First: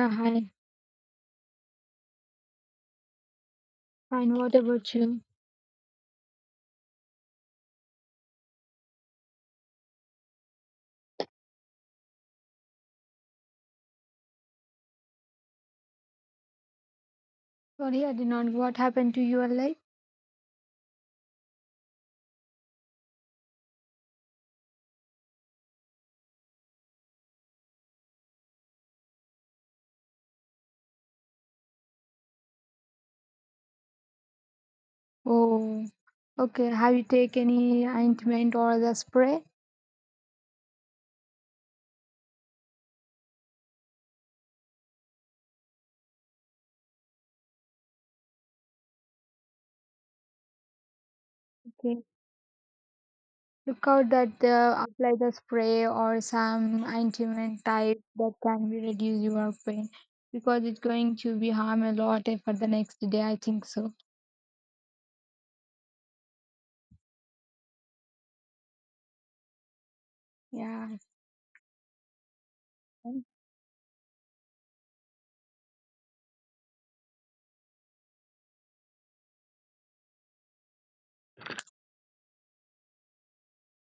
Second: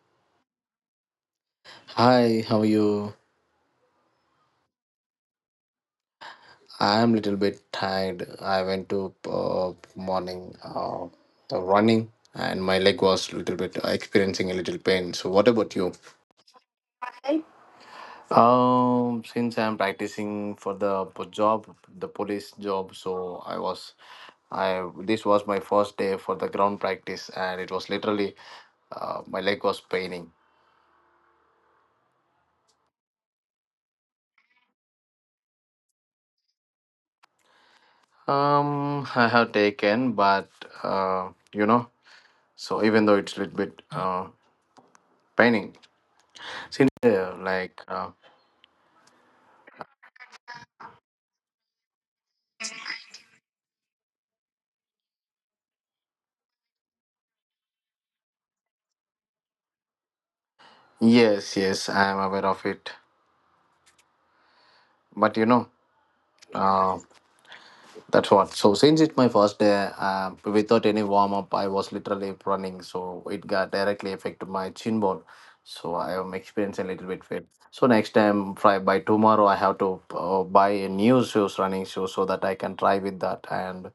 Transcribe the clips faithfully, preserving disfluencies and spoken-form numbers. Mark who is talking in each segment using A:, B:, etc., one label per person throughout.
A: Yeah, hi.
B: Hi, how are you?
A: Fine. What about you?
B: I am little bit tired. I went to uh, morning uh, the running and my leg was little bit experiencing a little pain. So what about you?
A: Sorry, I did not. What happened to
B: Um,
A: your
B: since
A: leg?
B: I'm practicing for the po- job, the police job, so I was, I this was my first day for the ground practice, and it was literally, uh, my leg was paining.
A: Oh, okay, have you taken any ointment or the
B: Um, I
A: spray?
B: have taken, but uh, you know, so even though it's a little bit uh paining, sincere, like, uh,
A: Okay. Look out that uh, apply the spray or some ointment type that can be reduce your pain because it's going to be
B: yes,
A: harm
B: yes,
A: a
B: I am
A: lot
B: aware
A: for
B: of
A: the
B: it.
A: next day. I think so.
B: But you know, uh, that's what. So, since it's my first day, uh, without
A: Yeah.
B: any warm up, I was literally running. So, it got directly affected my chin bone. So, I am experiencing a little bit fit. So, next time, fri- by tomorrow, I have to uh, buy a new shoes, running shoes, so that I can try with that. And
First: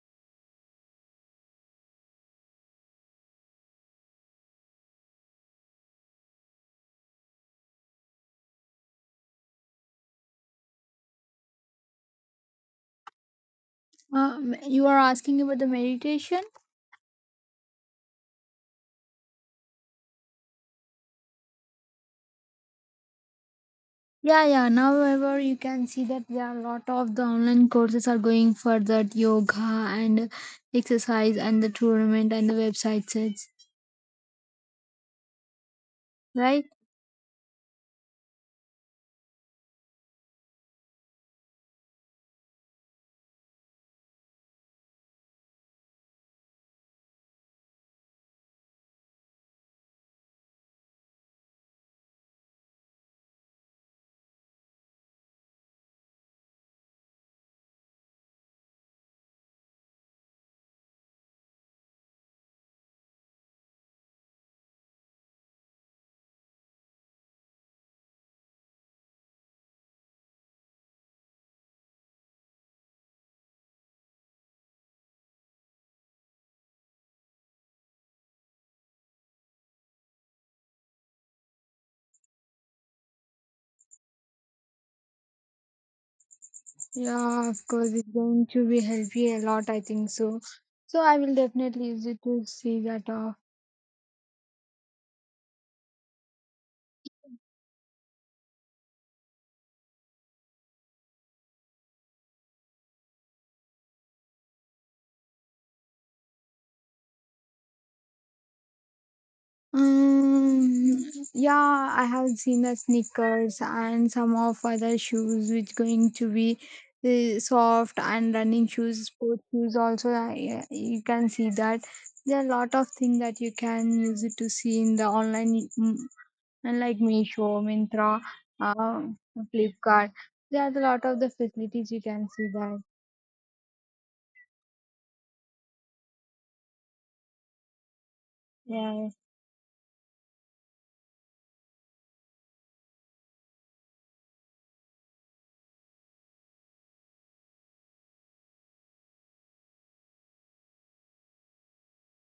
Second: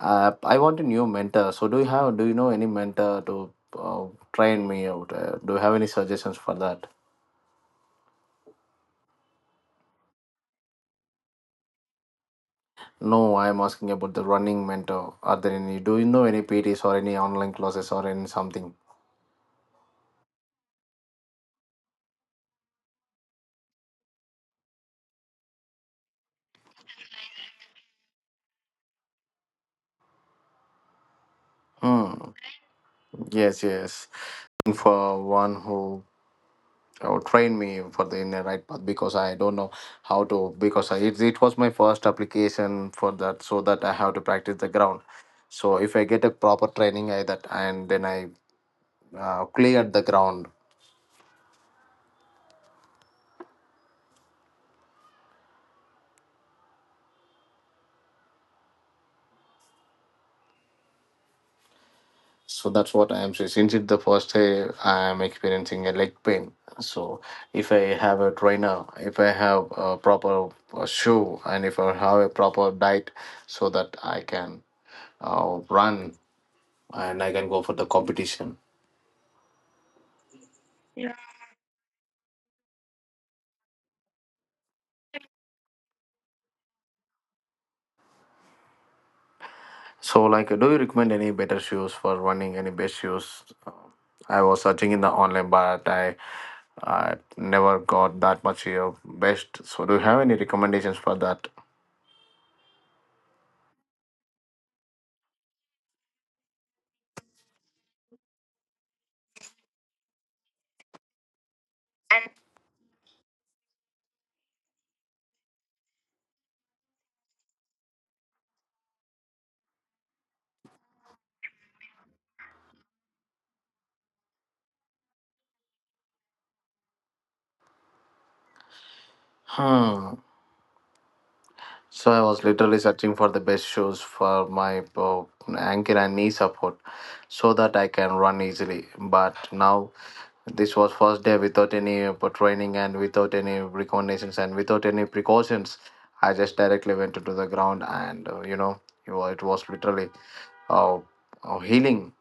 B: uh, I want a new mentor. So, do you have, do you know any mentor to uh, train me out? Uh, do you have any suggestions for that? No, I'm asking about the
A: Um,
B: running
A: you are
B: mentor. Are
A: asking
B: there
A: about the
B: any? Do you know any
A: meditation.
B: P Ts or any online classes or any something?
A: Yeah, yeah. However, you can see that there are a lot of the online courses are going for that yoga and exercise and the tournament
B: Hmm.
A: and the website sets,
B: Yes, yes. For one who
A: right?
B: uh, trained me for the in the right path because I don't know how to because I, it it was my first application for that so that I have to practice the ground. So if I get a proper training, I that and then I uh, cleared the ground. So that's what I am saying. Since it's the first day I am experiencing a leg pain. So if I have a trainer, if I have a proper uh, shoe, and if I have a proper diet, so that I can uh, run and I can go for the competition.
A: Yeah, of course, it's going to be help you a lot. I think
B: So
A: so.
B: like, do you
A: So
B: recommend
A: I
B: any
A: will
B: better
A: definitely
B: shoes
A: use
B: for
A: it to
B: running? Any
A: see
B: best
A: that. Uh,
B: shoes? Uh, I was searching in the online, but I I never got that much of best. So do you have any recommendations for that?
A: Um, yeah, I have seen the sneakers and some of other shoes which going to be the soft and running shoes, sports shoes also. I, you can see that there are a lot of things that you can use it to see in the online, mm, and like Meesho, Mintra, uh, Flipkart.
B: Hmm.
A: There are a lot of the facilities you
B: So I
A: can
B: was
A: see
B: literally
A: that.
B: searching for the best shoes for my uh, ankle and knee support so that I can run easily.
A: Yeah.
B: But now this was first day without any uh, training and without any recommendations and without any precautions. I just directly went into the ground and uh, you know it wa- it was literally uh, uh, healing.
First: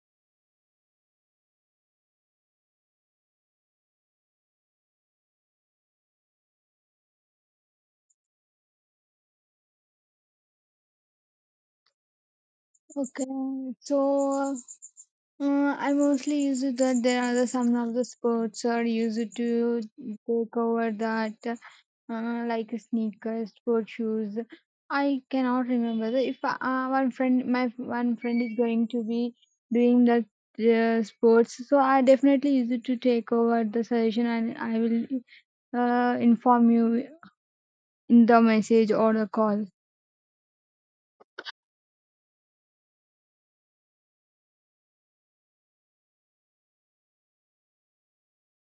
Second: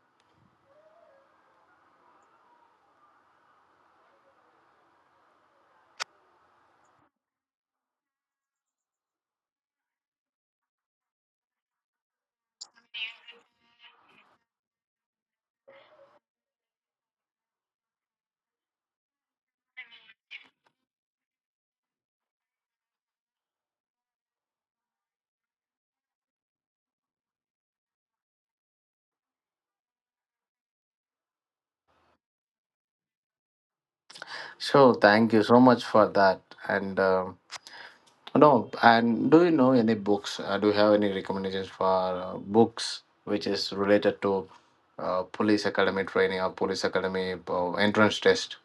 A: Okay. So Uh, I mostly use it that there are the, some of the sports are used to take over that uh, like sneakers, sport shoes. I cannot remember the, if uh, one friend, my one friend is going to be doing that uh, sports, so I definitely use it to take over the suggestion and I
B: So
A: will
B: thank you so much for
A: uh,
B: that
A: inform you
B: and. Um,
A: in the
B: No,
A: message or the
B: and do you
A: call.
B: know any books? Uh, do you have any recommendations for uh, books which is related to uh, police academy training or police academy uh, entrance test?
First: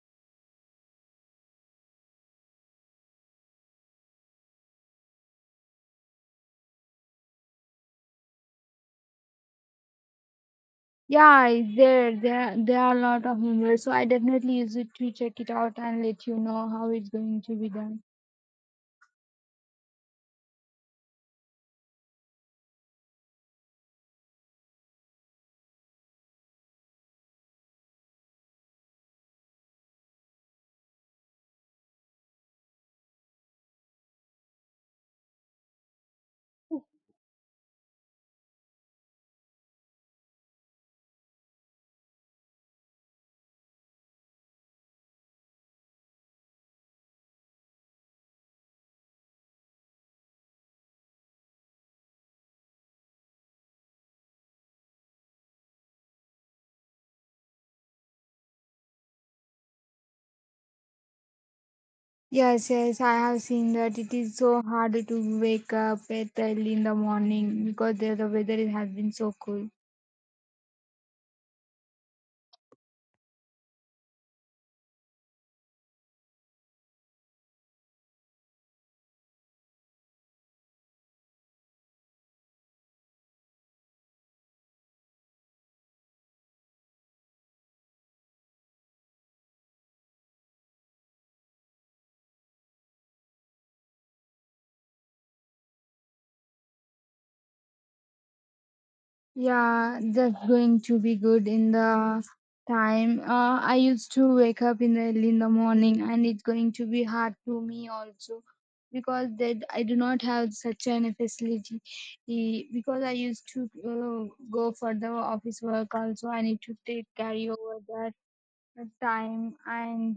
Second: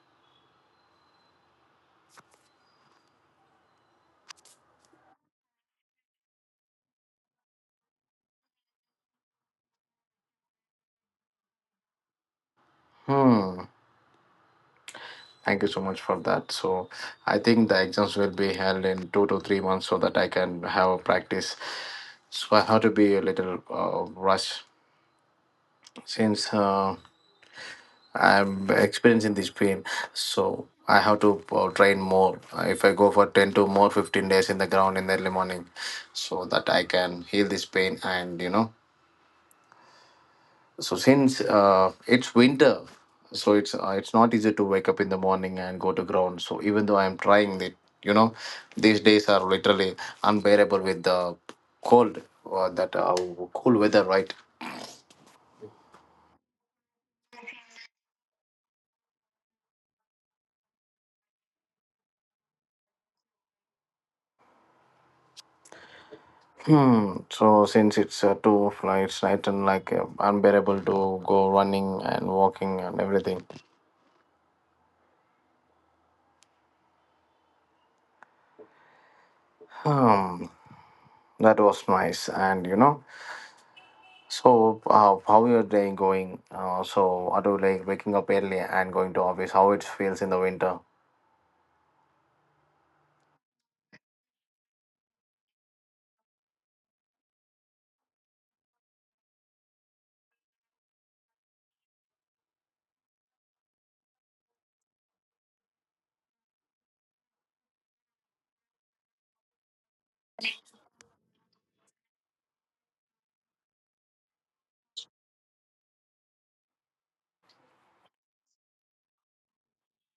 A: Yeah, I- there there there are a lot of
B: Hmm.
A: members, so I definitely use it to check it
B: Thank you
A: out
B: so much
A: and
B: for
A: let you
B: that.
A: know
B: So
A: how it's
B: I
A: going to
B: think
A: be
B: the
A: done.
B: exams will be held in two to three months so that I can have a practice. So I have to be a little uh, rush since. Uh, I'm experiencing this pain, so I have to uh, train more. Uh, If I go for ten to more fifteen days in the ground in the early morning, so that I can heal this pain. And you know, so since uh, it's winter, so it's uh, it's not easy to wake up in the morning and go to ground. So even though I'm trying it, you know, these days are literally unbearable with the cold or that uh, cool weather, right?
A: Yes, yes, I have seen that it is so hard to wake up at early in the
B: Hmm.
A: morning
B: So since
A: because there
B: it's
A: the
B: uh,
A: weather
B: two
A: it has been
B: flights,
A: so
B: I turn
A: cool.
B: like uh, unbearable to go running and walking and everything. Hmm. That was nice. And you know, so uh, how your day going? Uh, so are you like waking up early and going to office? How it feels in the winter?
A: Yeah, that's going to be good in the time. Uh, I used to wake up in the early in the morning, and it's going to be hard to me also because that I do not have such an facility. Eh, because I used to uh, go for the office work also, I need to take carry over that time, and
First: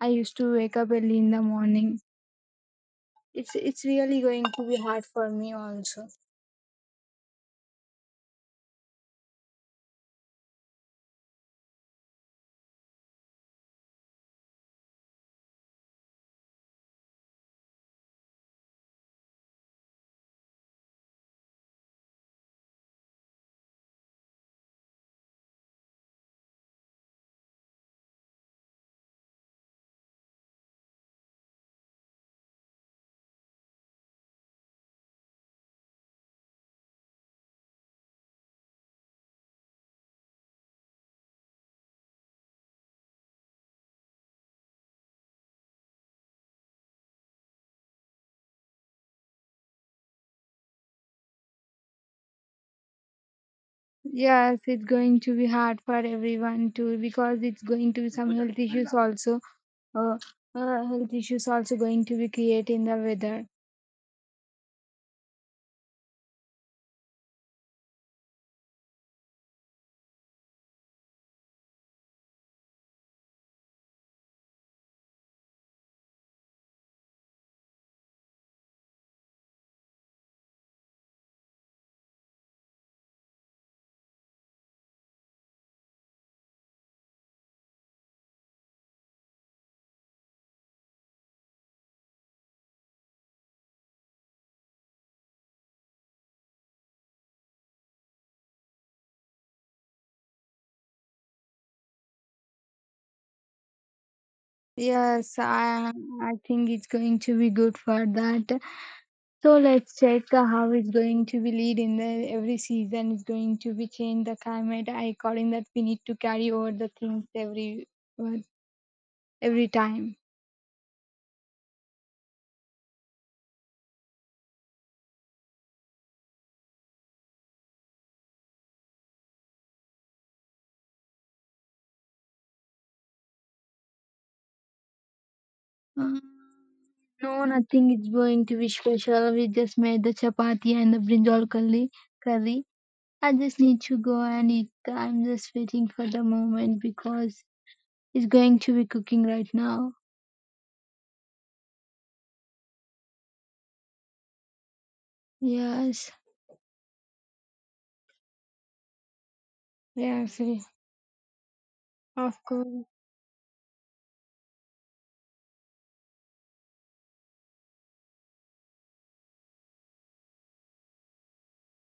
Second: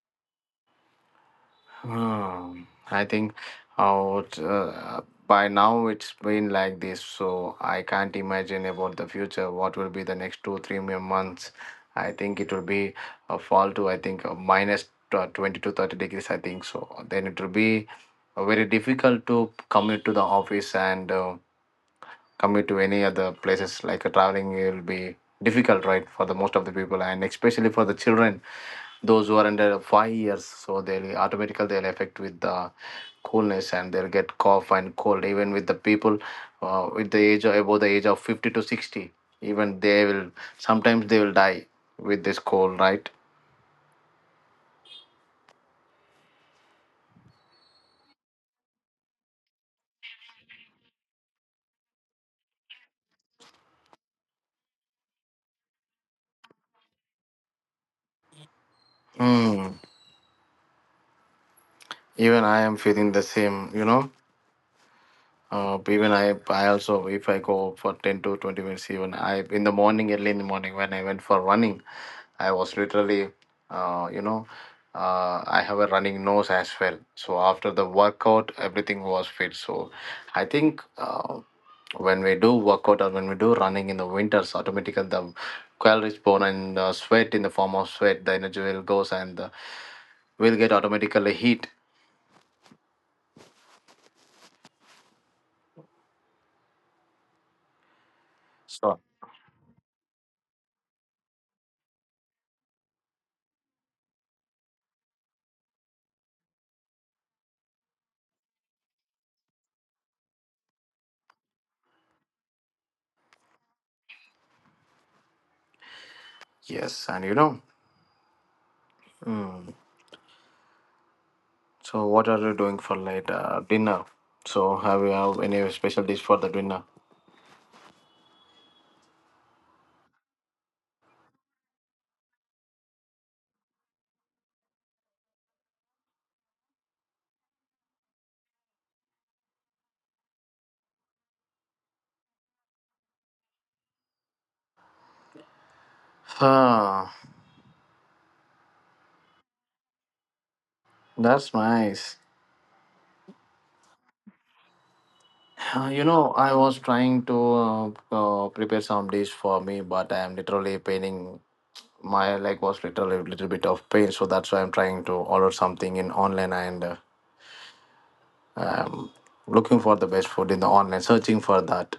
A: I used to wake up early in the morning.
B: Hmm. I think
A: It's it's really
B: out
A: going to be
B: uh,
A: hard for
B: by
A: me
B: now
A: also.
B: it's been like this, so I can't imagine about the future. What will be the next two, three mere months? I think it will be a fall to I think uh, minus uh, twenty to thirty degrees. I think so. Then it will be uh, very difficult to commute to the office and uh, commute to any other places. Like uh, traveling will be difficult, right, for the most of the people, and especially for the children those who are under five years so they'll automatically they'll affect with the coolness and they'll get cough and cold even with the people uh, with the age of above the age of fifty to sixty even they will sometimes they will die with this cold, right?
A: Yes, it's going to be hard for everyone too because it's going to be some health issues also.
B: Hmm.
A: Uh, uh, health issues also going to be
B: Even I
A: created
B: am
A: in the
B: feeling the
A: weather.
B: same, you know. Uh, even I, I also, if I go for ten to twenty minutes, even I, in the morning, early in the morning, when I went for running, I was literally, uh, you know, uh, I have a running nose as well. So after the workout, everything was fit. So I think uh, when we do workout or when we do running in the winters, automatically the calories burn and the sweat in the form of sweat, the energy will goes and uh, we'll get automatically heat. So
A: Yes, I I think it's going to be good for that. So let's check how it's going to be lead in the every season is going to be change the climate. I according that we need to carry over the
B: yes, and
A: things
B: you know.
A: every every
B: Mm.
A: time.
B: So, what are you doing for late uh, dinner? So, have you have any special dish for the dinner?
A: Mm, no, nothing is going to be special. We just made the chapati and the brinjal curry. Curry. I just need to go and eat. I'm just waiting for the moment
B: Ah,
A: because it's going to be cooking right now.
B: that's nice. Uh, You
A: Yes.
B: know, I was trying to uh, uh, prepare some dish for me, but I am
A: Yes, yes,
B: literally paining. My
A: of
B: leg was
A: course.
B: literally a little bit of pain, so that's why I'm trying to order something in online and uh, I'm looking for the best food in the online, searching for that.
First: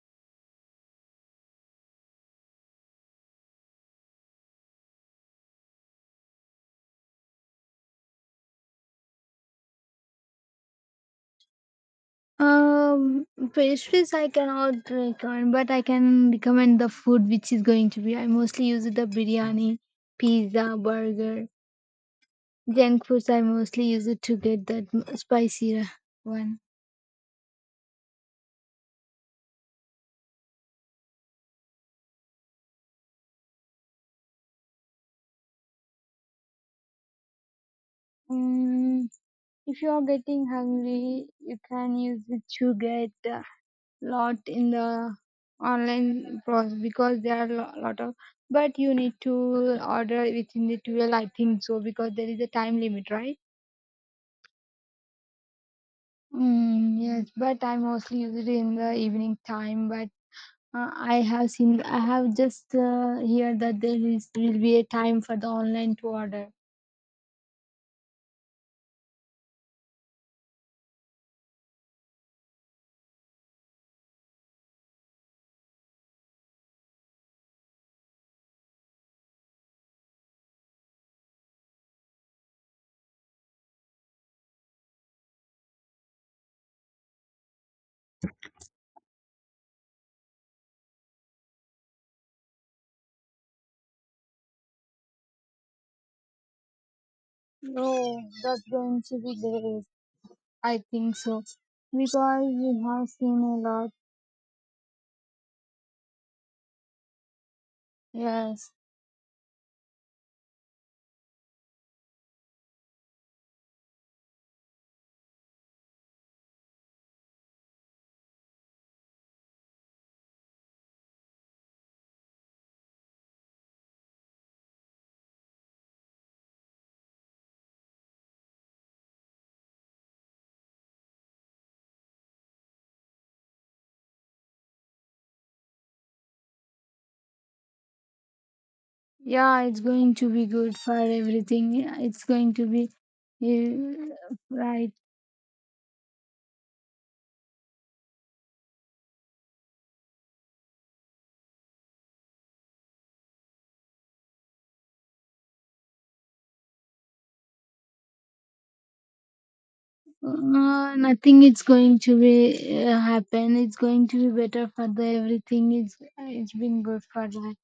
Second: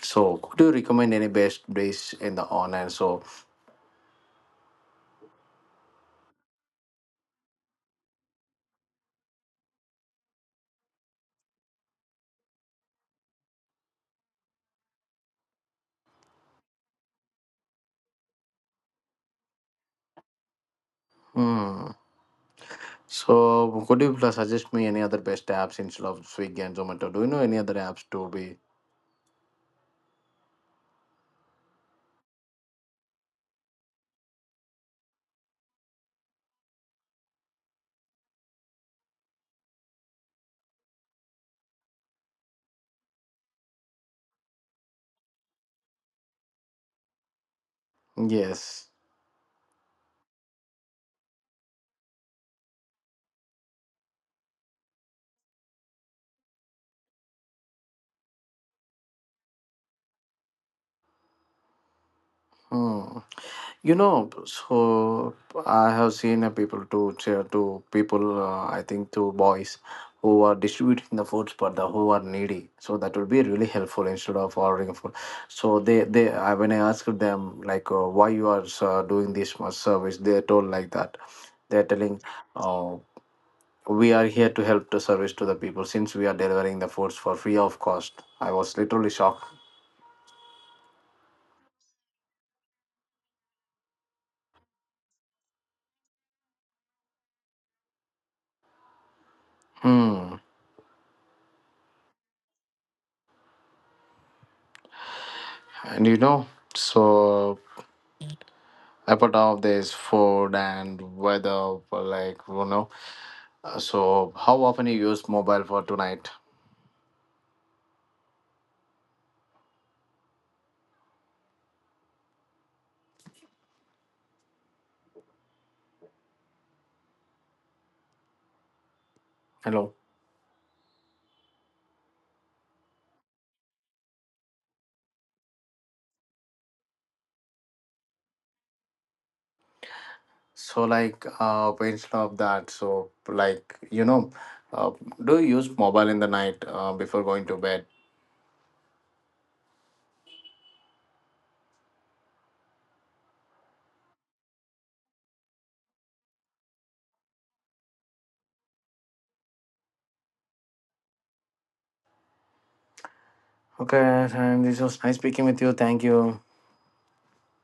B: So, could you recommend any best dish in the online? So,
A: Um, Pastries I cannot recommend, but I can recommend the food which is going to be. I mostly use the biryani, pizza, burger,
B: hmm,
A: junk foods.
B: so,
A: I mostly
B: could
A: use
B: you
A: it
B: plus
A: to get
B: suggest
A: that
B: me any other best apps
A: spicy
B: instead of
A: one.
B: Swiggy and Zomato? Do you know any other apps to be?
A: Mm, if you are getting hungry, you can use it to get a lot in the online process because there are lo- lot of. But
B: Yes.
A: you need to order within the twelve, I think so, because there is a time limit, right? Mm, yes, but I mostly use it in the evening time. But uh, I have seen, I have just
B: Hmm.
A: uh, heard that
B: You
A: there
B: know,
A: is will be a time
B: so
A: for the
B: I
A: online to
B: have seen uh,
A: order.
B: people to share to people. Uh, I think to boys who are distributing the foods, but the who are needy. So that would be really helpful instead of ordering food. So they they I, when I asked them like uh, why you are uh, doing this much service, they told like that. They're telling. uh, we are here to help to service to the people since we are delivering the foods for free of cost. I was literally shocked.
A: No, that's going to be great.
B: Hmm.
A: I think so. Because we have seen a lot.
B: And you know, so
A: Yes.
B: apart of this food and weather, like you know, uh, so how often you use mobile for tonight? Hello.
A: Yeah, it's going to be good
B: So
A: for
B: like uh
A: everything. Yeah,
B: instead
A: it's
B: of
A: going to
B: that,
A: be
B: so like you
A: uh,
B: know, uh,
A: right.
B: do you use mobile in the night uh, before going to bed?
A: Uh, nothing is going to be uh, happen. It's going to
B: Okay,
A: be
B: and
A: better
B: this
A: for the
B: was nice speaking with you.
A: everything. It's
B: Thank you.
A: it's been good for life.